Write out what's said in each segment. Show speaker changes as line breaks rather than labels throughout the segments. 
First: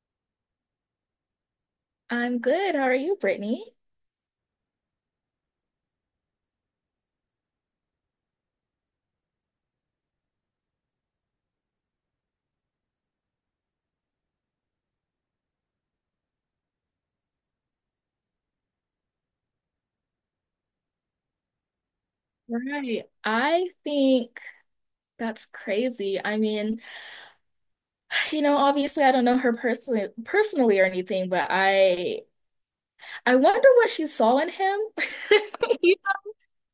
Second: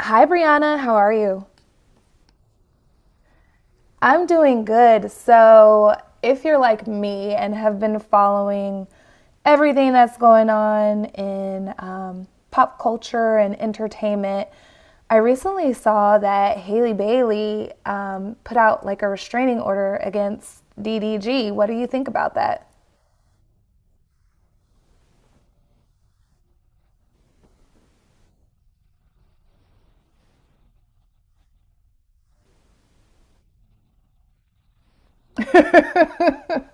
Hi, Brianna. How are you?
I'm good. How are you, Brittany?
I'm doing good. So, if you're like me and have been following everything that's going on in pop culture and entertainment, I recently saw that Haley Bailey put out like a restraining order against DDG. What do you think about that?
Right. I think that's crazy. I mean, you know, obviously I don't know her personally or anything, but I wonder what she saw in him. You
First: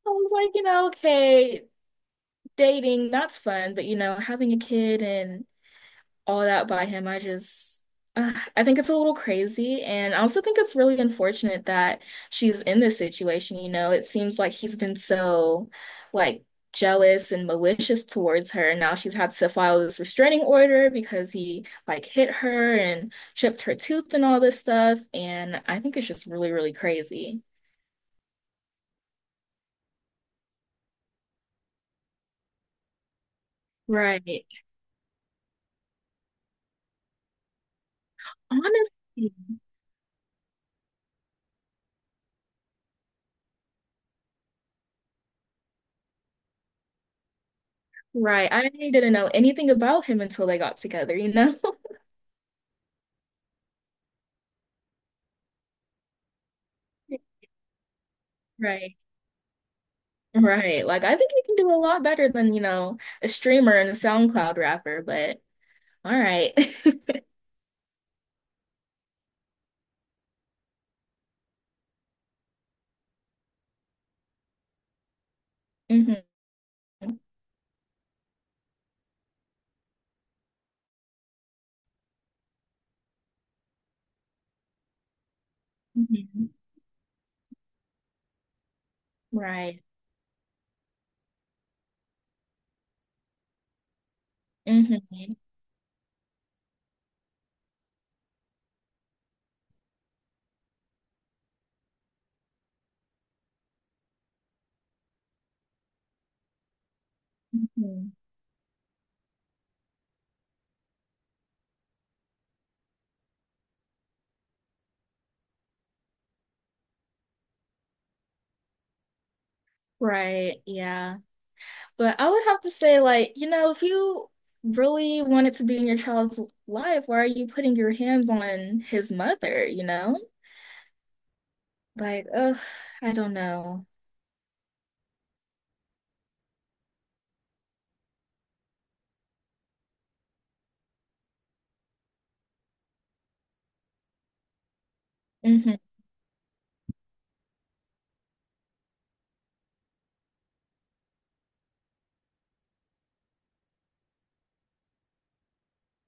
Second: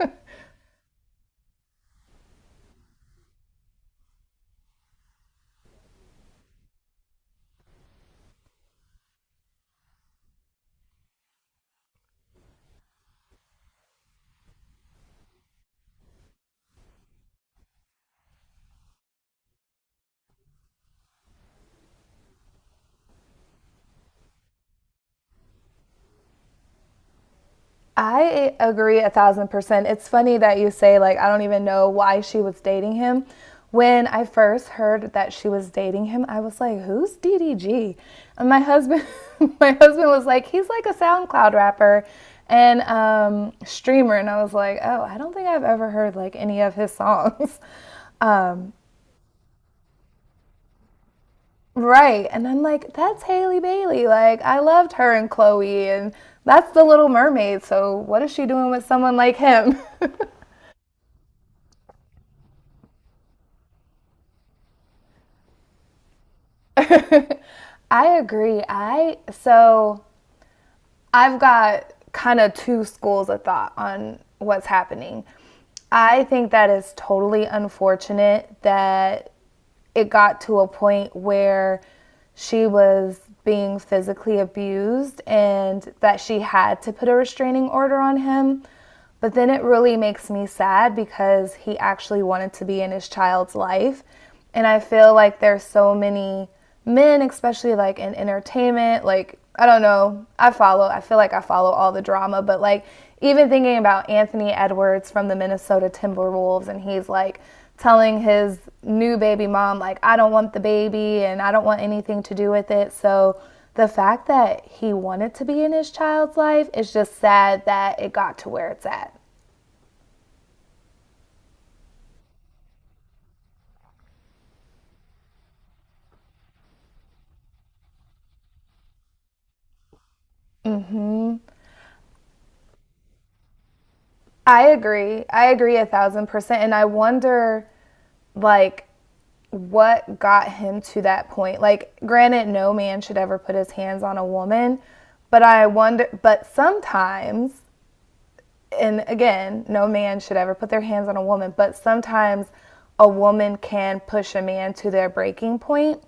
know, I was like, you know, okay, dating, that's fun, but you know, having a kid and all that by him. I just I think it's a little crazy. And I also think it's really unfortunate that she's in this situation. You know, it seems like he's been so, like, jealous and malicious towards her. And now she's had to file this restraining order because he, like, hit her and chipped her tooth and all this stuff. And I think it's just really, really crazy.
I agree a thousand percent. It's funny that you say, like, I don't even know why she was dating him. When I
Right.
first heard that she was dating him, I was like, who's DDG? And my husband,
Honestly,
my husband was like, he's like a SoundCloud rapper and streamer. And I was like, oh, I don't think I've ever heard like any of his songs.
right. I
Um,
didn't know anything about him until they got together, you know?
right. And I'm like, that's Haley Bailey. Like, I loved her and Chloe, and that's the Little Mermaid. So, what is she doing with
Right.
someone like him?
Right. Like I think you can do a lot better than, you know, a streamer and a SoundCloud rapper, but alright.
I agree. I so I've got kind of two schools of thought on what's happening. I
Hmm.
think that is totally unfortunate that it got to a point where she was being physically abused and that she
Hmm.
had to put a restraining order on him. But then it
Right.
really makes me sad because he actually wanted to be in his child's life. And I
Mm-hmm. Mm-hmm.
feel
Right.
like there's so many men, especially like in entertainment, like I don't know. I follow. I feel like I follow all the drama, but like even thinking about Anthony Edwards from the Minnesota Timberwolves and he's like
Mm-hmm. Hmm.
telling his new baby mom like I don't want the baby and I don't want anything to do with it. So the fact that he wanted to be in his child's life is just sad that it got to where it's at.
Right. Yeah. But I would have to say, like, you know, if you really wanted to be in your child's life, why are you putting your hands on his mother, you know? Like, oh, I don't know.
I agree. I agree a thousand percent. And I wonder, like, what got him to that point. Like, granted, no man should ever put his hands on a woman, but I
Mm-hmm.
wonder, but sometimes, and again, no man should ever put their hands on a woman, but sometimes a woman can push a man to their breaking point.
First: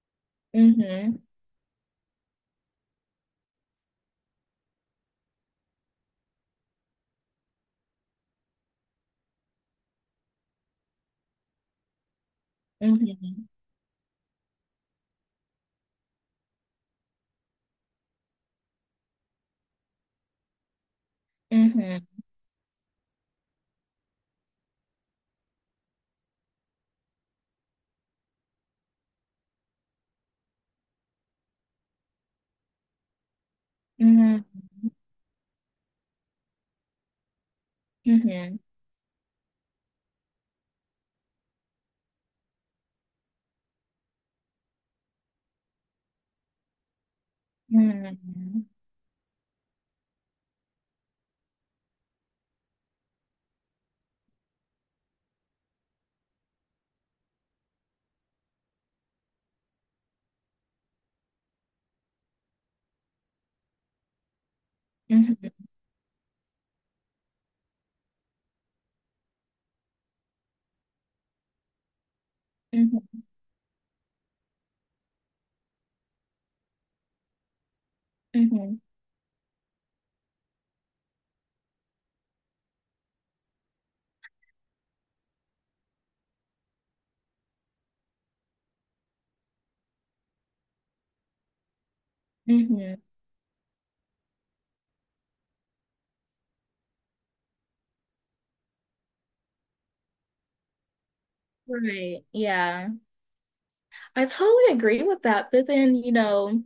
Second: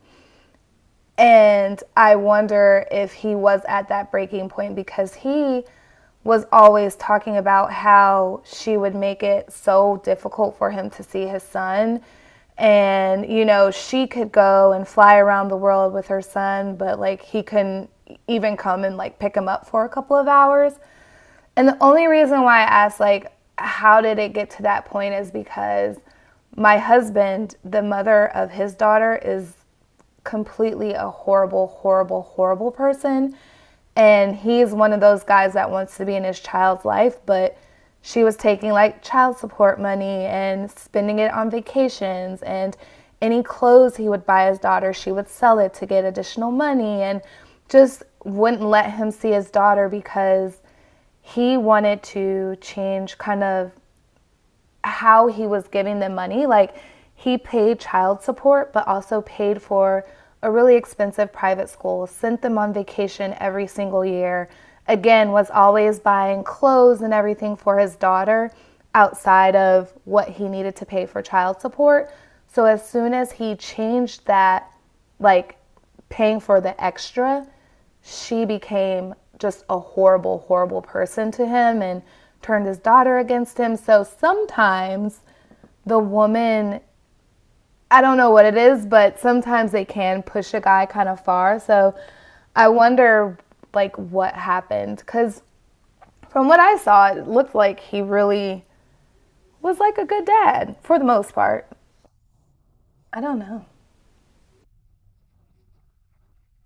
Hmm.
And I wonder if he was at that breaking point because he was always talking about how she would make it so difficult for him to see his son. And, you
Hmm.
know, she could go and fly around the world with her son, but like he couldn't even come and like pick him up for a couple of hours. And the only
Hmm.
reason why I asked, like, how did it get to that point is because my husband, the mother of his daughter, is completely a horrible, horrible, horrible person. And
Hmm.
he's one of those guys that wants to be in his child's life, but she was
Hmm.
taking like child support money and spending it on vacations and any clothes he would buy his daughter, she would sell it to get additional money and just
Hmm.
wouldn't let him see his daughter because he wanted to change kind of how he was giving them money. Like he paid child support, but also paid for a really expensive private school, sent them on vacation every single year. Again,
Hmm.
was always buying clothes and everything for his daughter outside of what he needed to pay for child support. So as soon
Hmm.
as he changed that, like paying for the extra she
Hmm.
became just a horrible, horrible person to him and turned his daughter against him. So sometimes the woman, I don't know what it is, but sometimes they can push a guy kind of far. So I
Hmm.
wonder like what happened cuz from what I saw, it looked like he really was like a good dad for the most part.
Right. Yeah.
I don't know.
I totally agree with that. But then, you know,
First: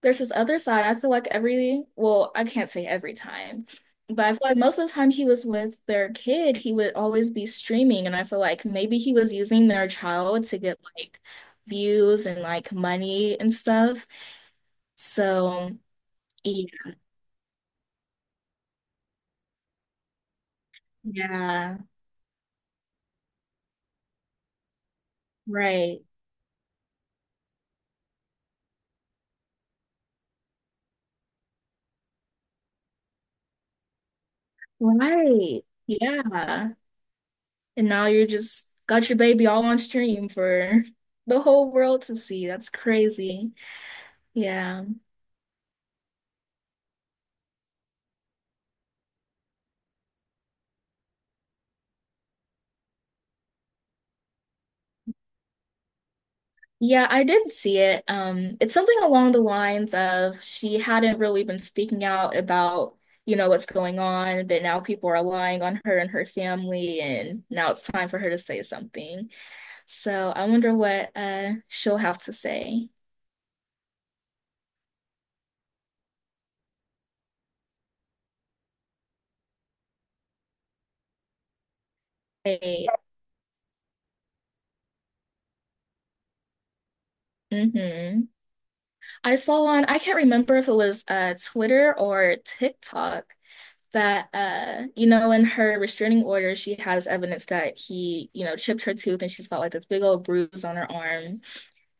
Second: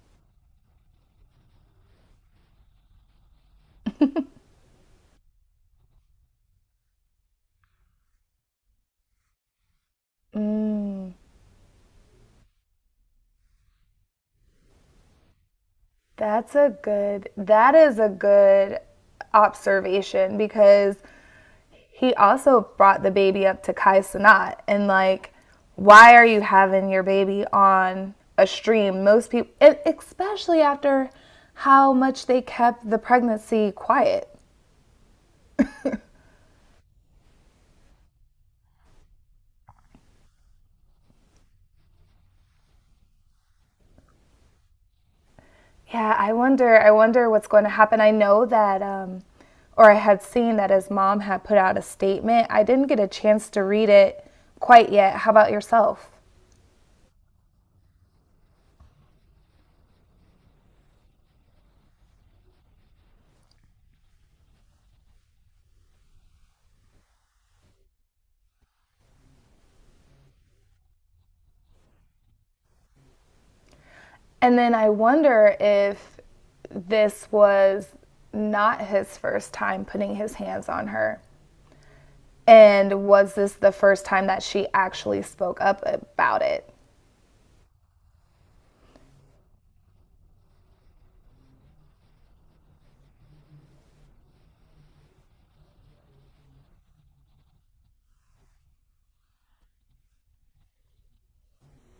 there's this other side. I feel like well, I can't say every time, but I feel like most of the time he was with their kid, he would always be streaming. And I feel like maybe he was using their child to get like views and like money and stuff. So,
That's a
yeah.
good, that is a good observation because
Yeah.
he also brought the baby up to Kai Sanat and like,
Right.
why are you having your baby on a stream? Most people, especially after how much they kept the pregnancy quiet.
Right. Yeah. And now you're just got your baby all on stream for the whole world to see. That's crazy. Yeah.
Yeah, I wonder. I wonder what's going to happen. I know that, or I had seen that his mom had put out a statement. I didn't get a chance to read it quite yet. How about yourself?
Yeah, I did see it. It's something along the lines of she hadn't really been speaking out about, you know, what's going on, but now people are relying on her and her family, and now it's time for her to say something. So I wonder what she'll have to say.
And then I wonder if this was not his first time putting his hands on her.
Right.
And was this the first time that she actually spoke up about it?
Hmm. I saw one, I can't remember if it was Twitter or TikTok that you know in her restraining order she has evidence that he you know chipped her tooth and she's got like this big old bruise on her arm,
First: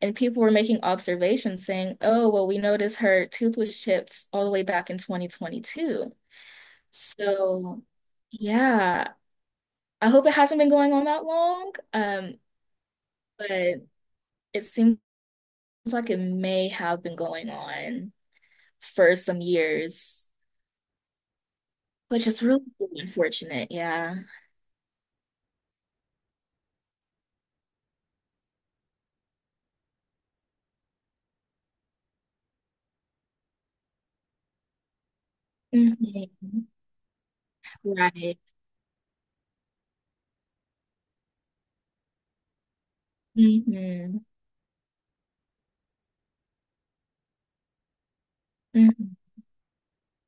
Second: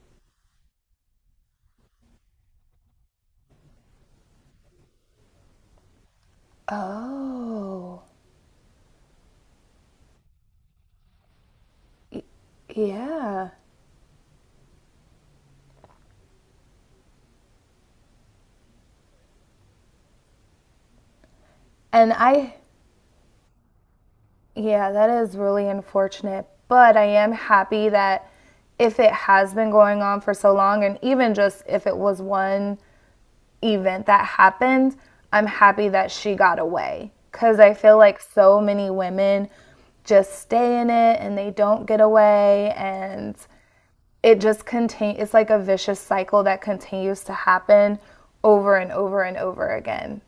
and people were making observations saying, oh well, we noticed her tooth was chipped all the way back in 2022. So
Oh,
yeah, I hope it hasn't been going on that long,
yeah.
but it seems like it may have been going on for some years,
And
which is
I,
really unfortunate. Yeah.
yeah, that is really unfortunate. But I am happy that if it has been going on for so long, and even just if it was one event that happened, I'm happy that she got
Mhm.
away. Because I feel like
Right.
so many women just stay in it and they don't get away. And
Hmm.
it just continues, it's like a vicious cycle that continues to happen over and
Hmm.
over and over again.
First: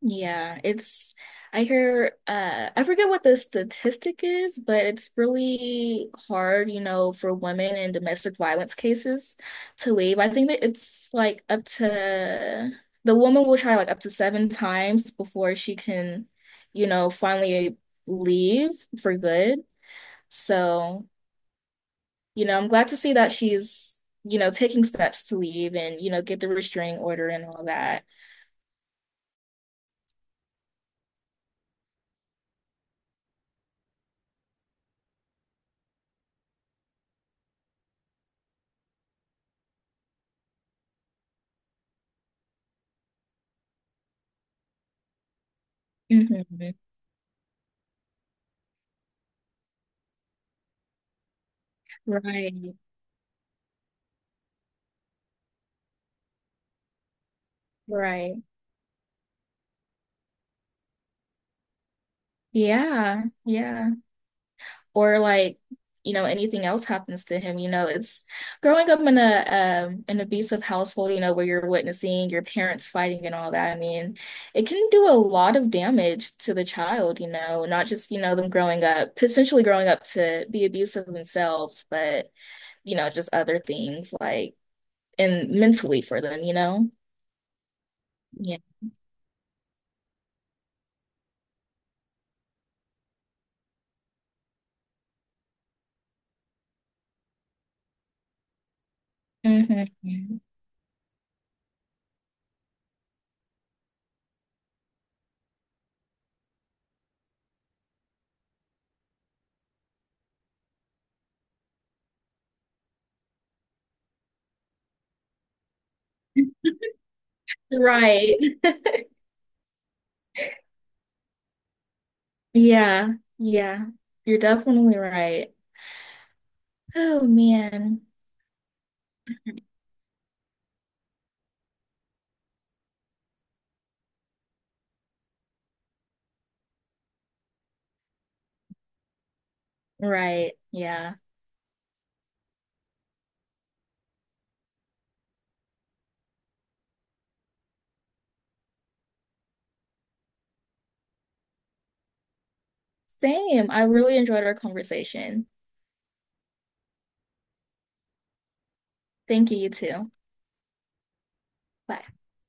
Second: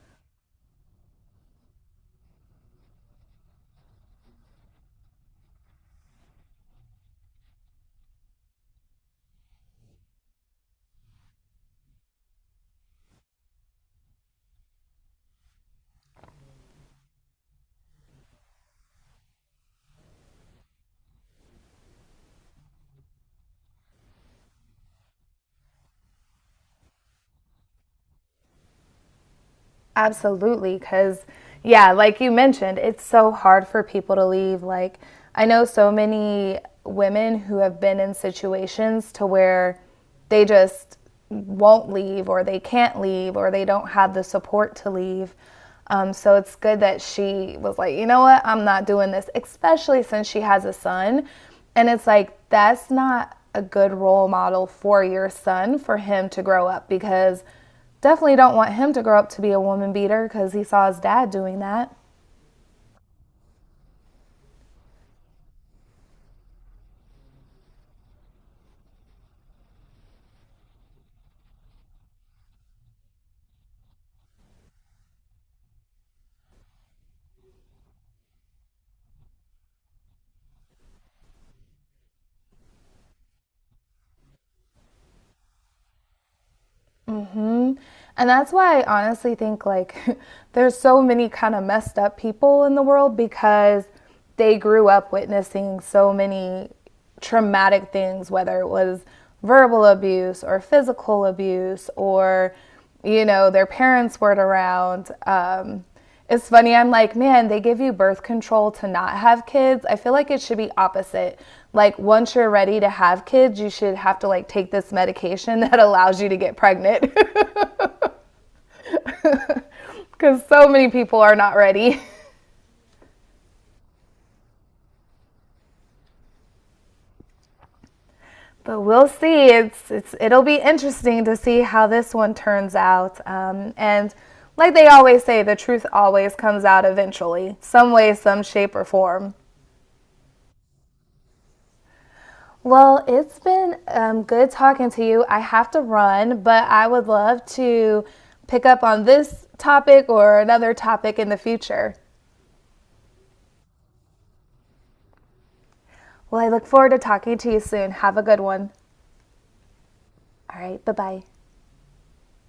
Yeah, it's I hear, I forget what the statistic is, but it's really hard, you know, for women in domestic violence cases to leave. I think that it's like up to, the woman will try like up to 7 times before she can, you know, finally leave for good. So, you know, I'm glad to see that she's, you know, taking steps to leave and, you know, get the restraining order and all that.
Absolutely, because yeah, like you mentioned, it's so hard for people to leave. Like I know so many women who have been in situations to where they just won't leave or they can't leave or they don't have the support to leave. So it's good that she was like, you know what, I'm not doing this, especially since she has a son. And it's like,
Right,
that's not a good role model for your son for him to grow up because
right.
definitely don't want him to grow up to be a woman beater because he saw his dad doing that.
Yeah, yeah. Or like, you know, anything else happens to him, you know, it's growing up in a an abusive household, you know, where you're witnessing your parents fighting and all that. I mean, it can do a lot of damage to the child, you know, not just, you know, them growing up, potentially growing up to be abusive themselves, but, you know, just other things like and mentally for them, you know?
And that's
Yeah.
why I honestly think like there's so many kind of messed up people in the world because they grew up witnessing so many traumatic things, whether it was verbal
Hmm.
abuse or physical abuse or you know their parents weren't around. It's funny. I'm like, man, they give you birth control to not have kids. I feel like it should be opposite. Like once you're ready to have kids, you should have to like take this medication that allows you to get pregnant,
Right.
because so many people are not ready.
Yeah, yeah, you're definitely right. Oh man,
But we'll see. It's it'll be interesting to see how this one turns out. And like they always say, the truth always comes out eventually, some way, some shape or form.
right. Yeah.
Well, it's been good talking to you. I have to run, but I would love to pick up on this topic or another topic in the future.
Same. I really enjoyed our conversation.
Well, I look forward to talking to you soon. Have a good one.
Thank you, you too.
All right, bye bye.
Bye.